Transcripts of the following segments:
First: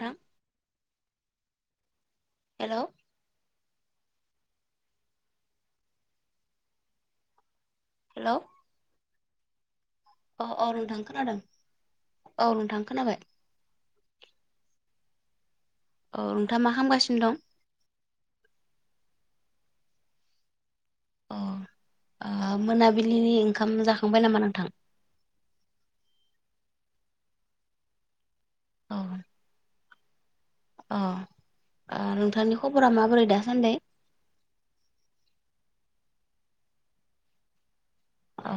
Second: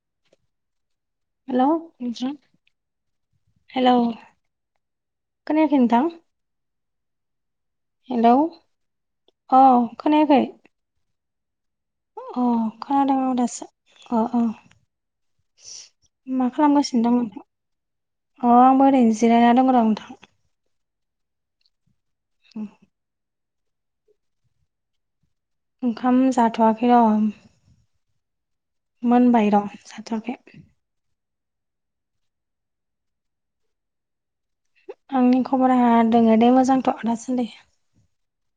दा हेल' नोंथां हेलौ हेल' खोनायाखै नोंथां हेलौ अ खोनायाखै अ नोंथां खोनादों अ औ नोंथां खोनादों खोनाबाय आं दासो अ अ मा खालामगासिनो दं नोंथां अ आंबो ओरैनो जिरायना दंओर नोंथां अ ओ मोनाबिलिनि ओंखाम जाखांबाय नामा नों ओंखाम जाथ'वाखै र' औ मोनबाय र' जाथ'वाखै। अ ओ नोंथांनि खबरा माबोरै दासान्दै? आंनि खबरा दङ दे मोजांथ' दासान्दै। अ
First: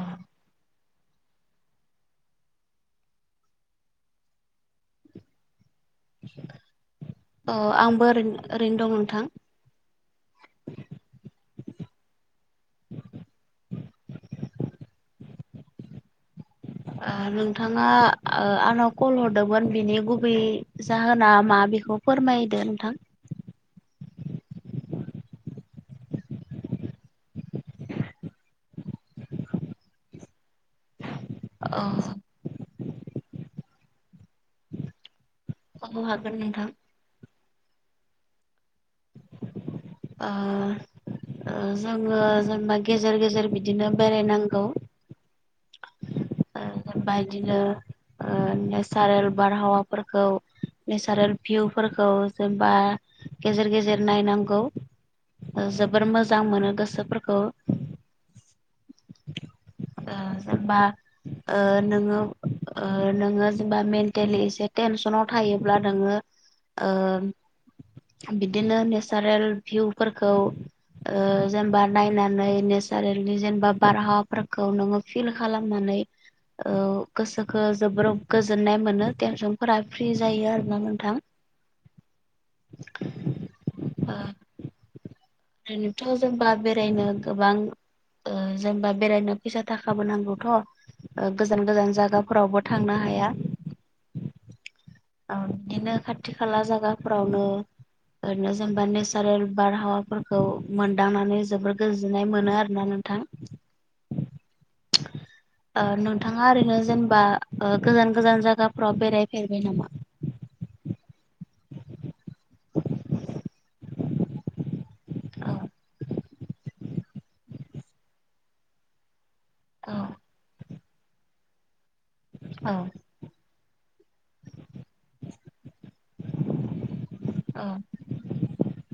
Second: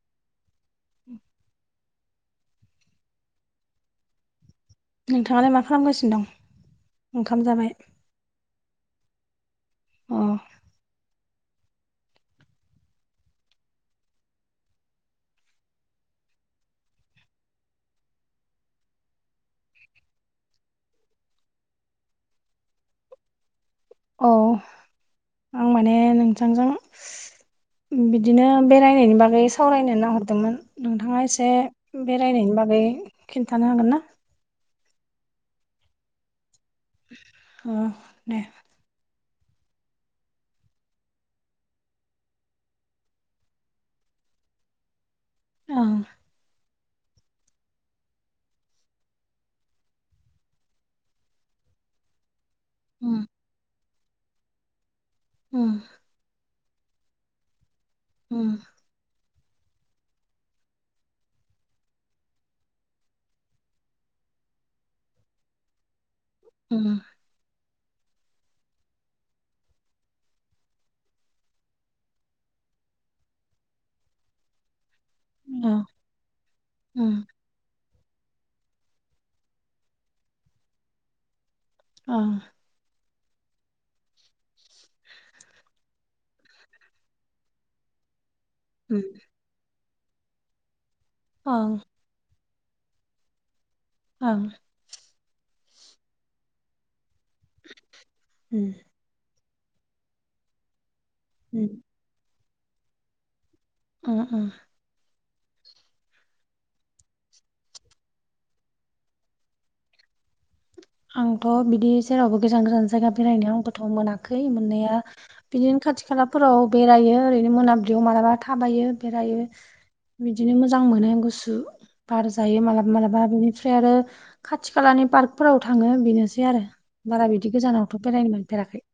नोंथाङालाय मा खालामगासिनो? दं ओंखाम अ जाबाय आंबो ओरै ओरैनो दं नोंथां। अ' [inaudible] आ नोंथाङा ओ आंनाव कल हरदोंमोन बिनि गुबै जाहोना मा बेखौ फोरमायदो नोंथां औ आं माने नोंथांजों बिदिनो बेरायनायनि बागै सावरायनो नो नाहरदोंमोन नोंथाङा एसे औ एसे बेरायनायनि बागै खिन्थानो हागोन ना अ हागोन नोंथां। अ दे ओ ओ जोङो जेनेबा गेजेर गेजेर बिदिनो बेरायनांगौ। अ बायदिनो ओ नेसारेल बारहावाफोरखौ नेचारेल भिउफोरखौ जेनबा गेजेर गेजेर नायनांगौ ओ जोबोर मोज मोजां मोनो गोसोफोरखौ। उ [inaudible] ओ बा ओ नोङो ओ नोङो जेबा मेन्टेलि एसे टेनसनाव थायोब्ला नोङो ओ बिदिनो नेचारेल भिउफोरखौ ओ जेनेबा नायनानै नेसारेल जेनेबा बारहावाफोरखौ नोङो फिल खालामनानै ओ गोसोखौ जोबोर गोजोननाय मोनो टेनसनफोरा फ्रि जायो आरोना नोंथां। अ ओ ओरैनोथ' जेनबा बेरायनो गोबां ओ जेनबा बेरायनो फैसा थाखाबो नांगौथ' ओ गोजान गोजान जायगाफोरावबो थांनो हाया ओं ओ बिदिनो खाथि खाला जायगाफोरावनो ओरैनो जेनेबा नेस सारेल बारहावाफोरखौ मोनदांनानै जोबोर गोजोननाय मोनो आरोना नोंथां। उ उ ओ नोंथाङा ओरैनो जेनेबा ओ गोजान गोजान जायगाफ्राव बेरायफेरबाय नामा आंथ' बिदि जेरावबो गोजान गोजान जायगा बेरायनायाव आंबोथ' मोनाखै मोननाया औ बिदिनो खाथि खालाफोराव बेरायो ओरैनो मोनाबिलियाव मालाबा थाबायो बेरायो औ बिदिनो मोजां मोनो गुसु बार जायो मालाबा औ मालाबा बेनिफ्राय ओमफ्राय आरो खाथि खालानि पार्कफोराव थाङो बेनोसै आरो बारा बिदि बिदि औ गोजानावथ' बेरायनो मोनफेराखै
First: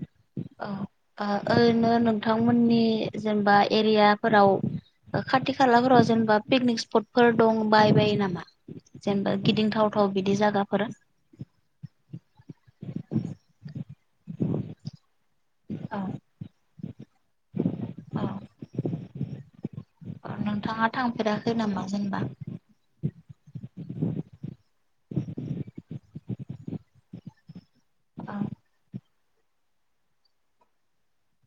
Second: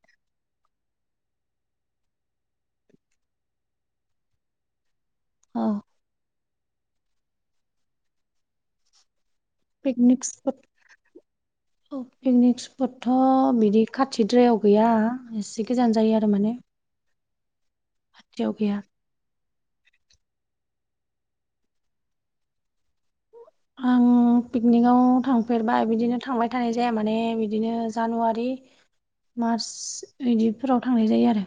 औ ओरैनो नोंथांमोननि जेनेबा एरियाफोराव खाथि औ खालाफोराव जेनेबा पिकनिक स्पटफोर दं बाय बायो नामा जेनेबा गिदिंथावथाव पिकनिक बिदि स्पट जायगाफोर पिकनिक स्पटथ' बिदि खाथिद्रायाव गैया एसे गोजान औ जायो आरो माने खाथियाव गैया नोंथाङा थांफेराखै नामा जेनेबा आं पिकनिकआव थांफेरबाय बिदिनो थांबाय थानाय जाया माने बिदिनो औ जानुवारि मार्च बिदिफोराव थांनाय जायो आरो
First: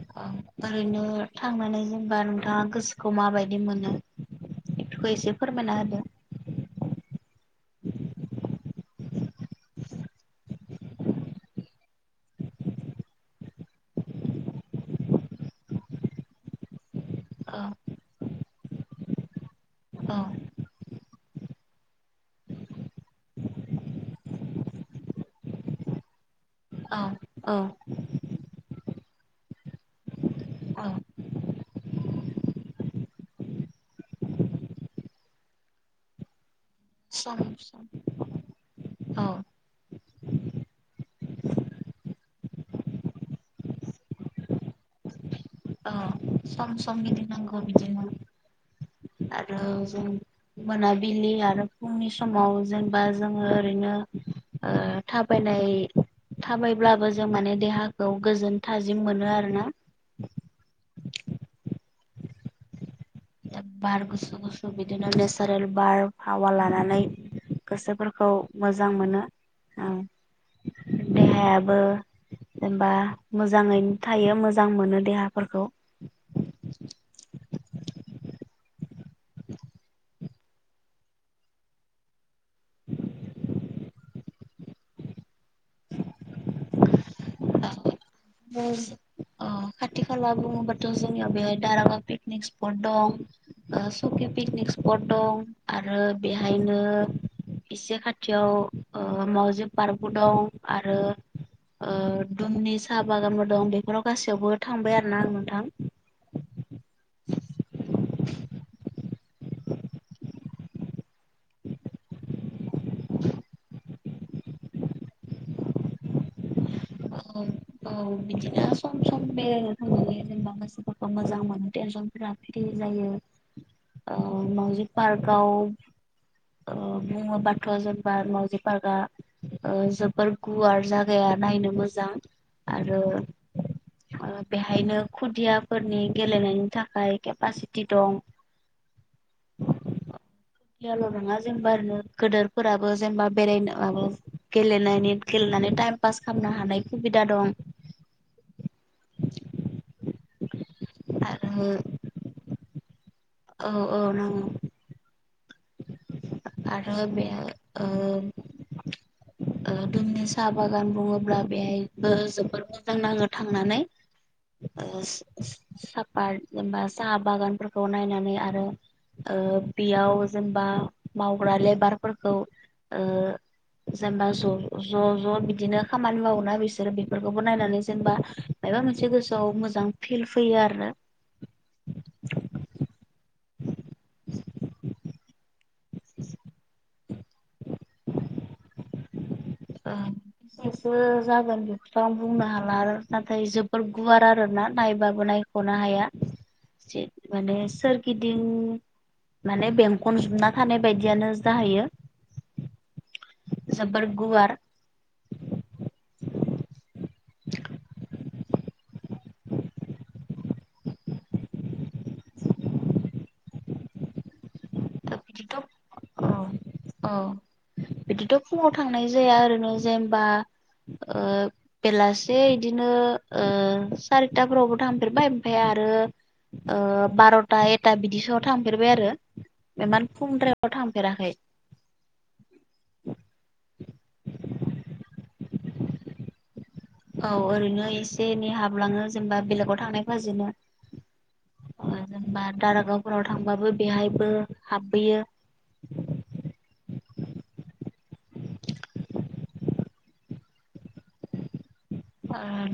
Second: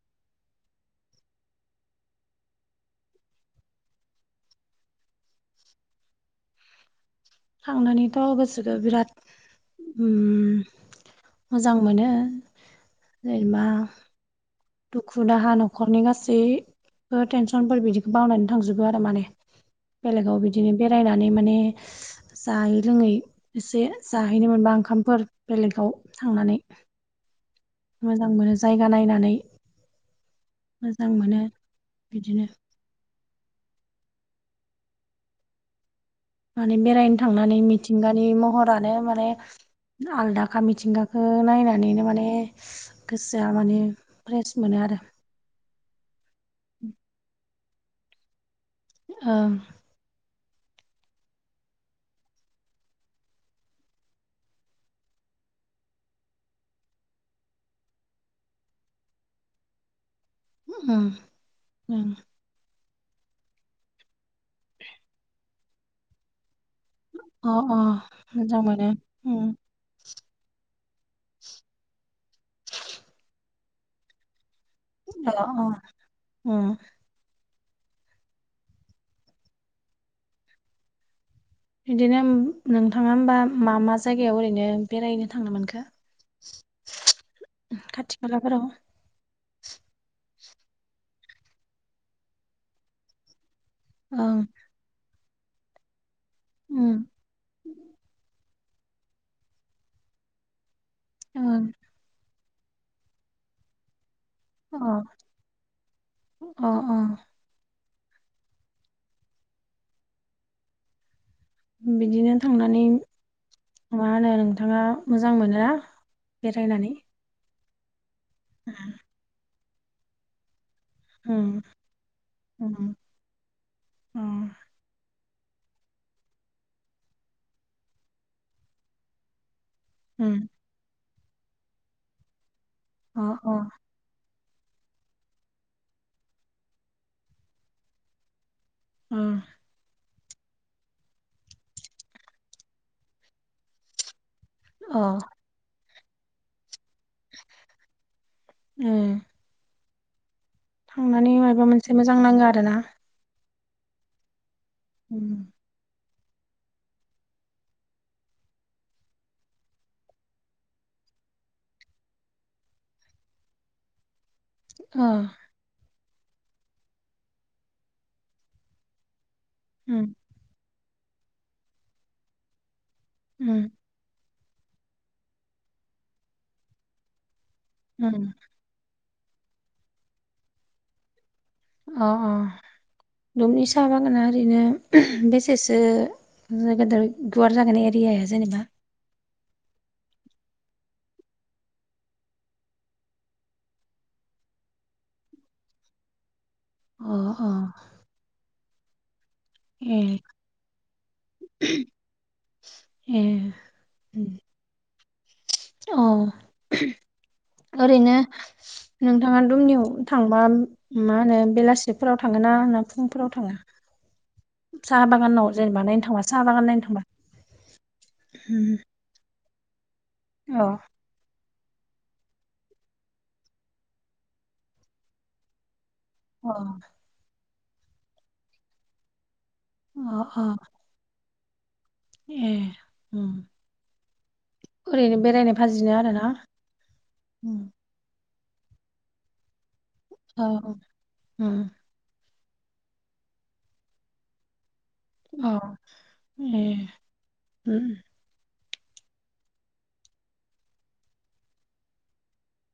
औ ओरैनो थांनानै जेनबा नोंथाङा गोसोखौ माबायदि मोनो बेखौ एसे फोरमायना होदों थांनानैथ' गोसोखौ बिराद ओम मोजां मोनो जेनेबा दुखु दाहा न'खरनि गासैबो औ टेनसनफोर बिदिखौ बावनानै थांजोबो आरो माने बेलेगाव बिदिनो बेरायनानै माने जायै लोङै एसे जाहैनो मोनबा ओंखामफोर बेलेगाव थांनानै औ औ मोजां मोनो जायगा नायनानै औ मोजां मोनो बिदिनो माने बेरायनो सम थांनानै सम मिथिंगानि महरानो औ माने आलदा मिथिंगाखौ नायनानैनो माने गोसोआ माने फ्रेस मोनो आरो औ सम सम गिदिंनांगौ बिदिनो ओं आरो जों मोनाबिलि आरो फुंनि समाव जेनेबा जोङो ओरैनो ओ थाबायनाय थाबायब्लाबो जों माने देहाखौ गोजोन थाजिम मोनो आरोना ओम ओम बार गुसु गुसु बिदिनो नेचारेल बारहावा लानानै अ अ गोसोफोरखौ मोजां मोनो औ देहायाबो जेनेबा मोजाङैनो थायो मोजां मोनो अ' देहाफोरखौ अ' ओम बिदिनो नोंथाङा होमबा मा मा जायगायाव ओरैनो बेरायनो थांनो मोनखो खाथि खाला बि अ खाथि खाला बुङोबाथ' जोंनियाव बेहाय दारागाव पिकनिक स्पट दं सकि ओं पिकनिक स्पट दं आरो बेहायनो उम इसे खाथियाव मावजि पार्कबो दं आरो ओं दुमनि साहा बागानफोर दं बेफोराव गासैयावबो अ थांबाय आरो ना आं नोंथां अ अ बिदिनो थांनानै मा होनो नोंथाङा मोजां मोनो बेरायनानै औ औ बि सम बेलराय थां जेनबा मोजां मोनो टेनसन फोर फ्रि जायो मउजि पार्गाव बुङोबाथ' जेनेबा मावजि पार्कआ जोबोर गुवार जागाया नायनो मोजां आरो। बेहायनो खुदियाफोरनि गेलेनायनि थाखाय केपासिटि दं। अ सल' नङा जेनेबा ओरनो ग गोदोरफोराबो जेनेबा बेरायनोबो गेलेनायनि गेलेनानै टाइम पास खालामनो हानाय सुबिदा दं उम थांनानै माबा आरो मोनसे मोजां नाङो आरो ना। औ औ नंगौ। उम आरो बेयो ओ दुमनि साहा बागान बुङोब्ला बेहायबो जोबोर मोजां नाङो थांनानै [inaudible] आ। सापा जेनबा साहा बागानफोरखौ नायनानै आरो ओ बेयाव जेनेबा मावग्रा लेबारफोरखौ उम जेनेबा ज' ज' ज' बिदिनो खामानि मावोना बिसोरो बेफोरखौबो नायनानै जेनेबा अ मबा मोनसे गोसोआव मोजां फिल फैयो आरोना। अ अ दुमनि साहा बागाना ओरैनो बे सेसो गदेर गुवार जागोनाय एरियाया जेनेबा। ओ बेसो जागोन बेखौथ' आं बुंनो हाला आरो नाथाय जोबद गुवार आरोना नायबाबो नाय ख'नो हाया अ अ माने सोरगिदिं माने ए बेंखन जोबना थानाय बायदियानो जाहैयो ए जाबोरगुवार अ ओरैनो नोंथाङा दुमनियाव थांबा मा होनो बेलासिफोराव थाङ ना होनना फुंफोराव थाङो साहा बागानाव बिदिथ' जेनबा नायनो थाङा औ साहा बागान नायनो थांबा। औ बिदिथ' फुङाव थांनाय जाया नो जेनबा अ ओ बेलासे बिदिनो सारिताफोरावबो थांफेरबाय ओमफफ्राय अ आरो। बार'था एकथा बिदिसोआव थांफेरबाय आरो। इमान अ अ खमद्रआव थांफेराखै ए ओरैनो बेरायनो भाजिनो आरो ना। औ ओरैनो एसे एनै हाबलाङो जेनेबा बेलेगाव थांनाय फाजिनो। औ उम जेनेबा दारागावफोराव थांबाबो बेहायबो हाबबोयो। अ ए उम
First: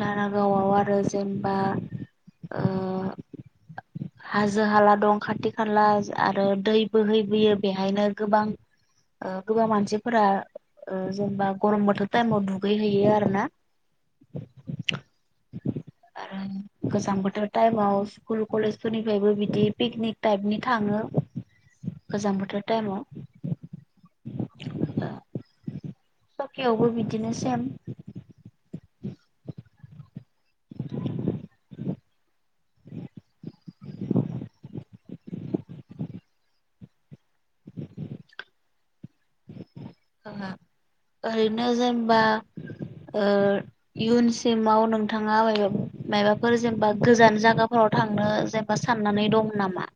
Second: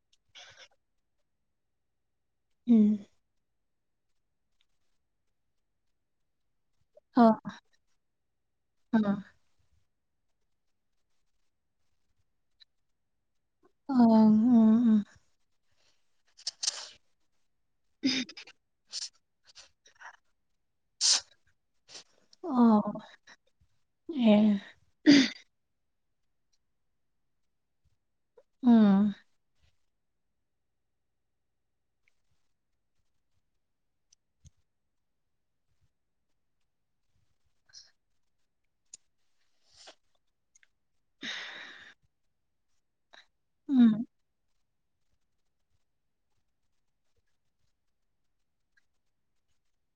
दारागावआव आरो जेनेबा ओ उम [unintelligible] हाजो हाला दं खाथि खाला आरो दै अ बोहैबोयो बेहायनो गोबां उम अ ओ गोबां मानसिफोरा जेनेबा गरम बोथोर टाइमाव दुगैहैयो आरो ना। ओं। [unintelligible] आरो गोजां बोथोर टाइमाव स्कुल कलेज निफ्रायबो बिदि पिकनिक टाइपनि थाङो। गोजां बोथोर अ टाइमाव ए। सकियावबो बिदिनो सेम उम [inaudible] थाङा ओरैनो जेनेबा ओ उम इयुनसिमाव नों थाङा मायबाफोर जेनेबा गोजान जायगाफोराव थांनो जेनेबा साननानै दं नामा?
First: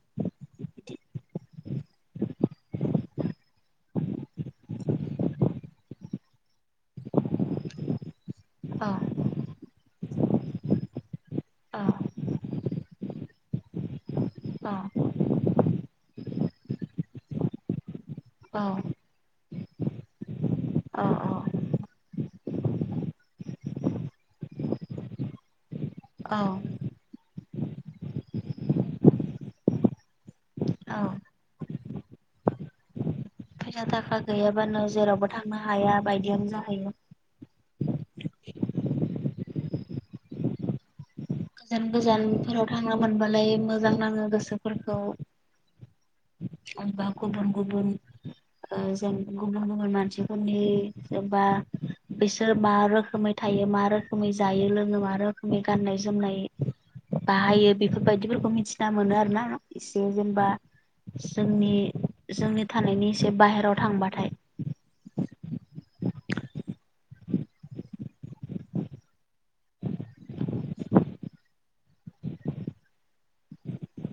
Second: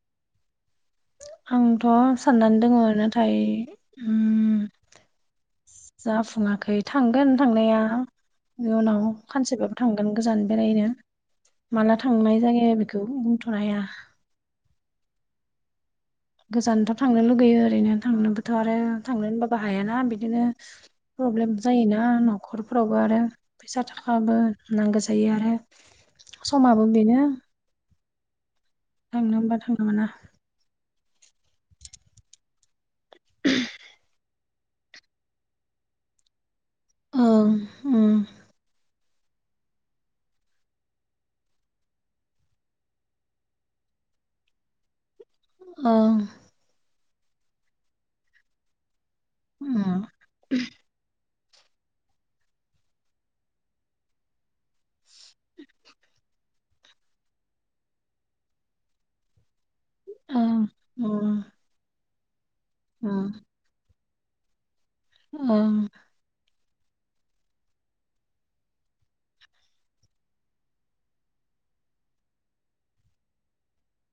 आंथ' साननानै दङ नाथाय उम जाफुङाखै थांगोन थांनाया औ उनाव सानसेबाबो थांगोन गोजान बेरायनो औ माला थांनाय जायो बेखौ बुंथ'नो हाया गोजानथ' थांनो लुगैयो ओरैनो थांनोबोथ' औ आरो थांनो होनबाबो हायाना बिदिनो औ प्रब्लेम जायोना न'खरफोरावबो आरो फैसा थाखाबो नांगौ जायो आरो औ समाबो बेनो थांनो होमबा थांनो मोना औ फैसा थाखा गैयाबानो जेरावबो थांनो हाया बायदियानो जाहैयो ओं उम गोजान गोजानफोराव थांनो मोनबालाय मोजां नाङो गोसोफोरखौ ओं थामहिनबा गुबुन गुबुन ओ जों गुबुन गुबुन उम मानसिफोरनि जेनबा बिसोर मा रोखोमै थायो मा रोखोमै जायो लोङो मा रोखोमै गाननाय जो जोमनाय बाहायो बेफोरबायदिफोरखौ मिथिना मोनो आरो ना इसे जेनेबा ओं जोंनि जोंनि थानायनि उम एसे बाहेराव थांबाथाय ओं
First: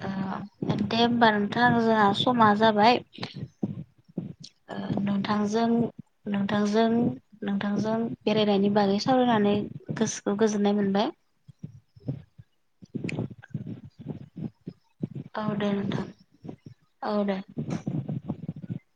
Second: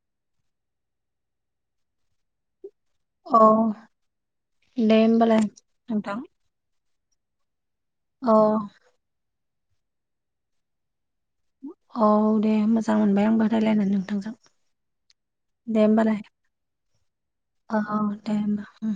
ओ दे होमबा नोंथां जोंहा समा जाबाय औ ओ दे होमबालाय नोंथांजों नोंथां नों थांजों नोंथांजों औ बेरायनायनि बागै सावरायनानै गोसोखौ गोजोननाय मोनबाय औ दे मोजां मोनबाय आंबो रायज्लायनानै नोंथांजों औ दे नोंथां होमबालाय औ दे औ दे होमबा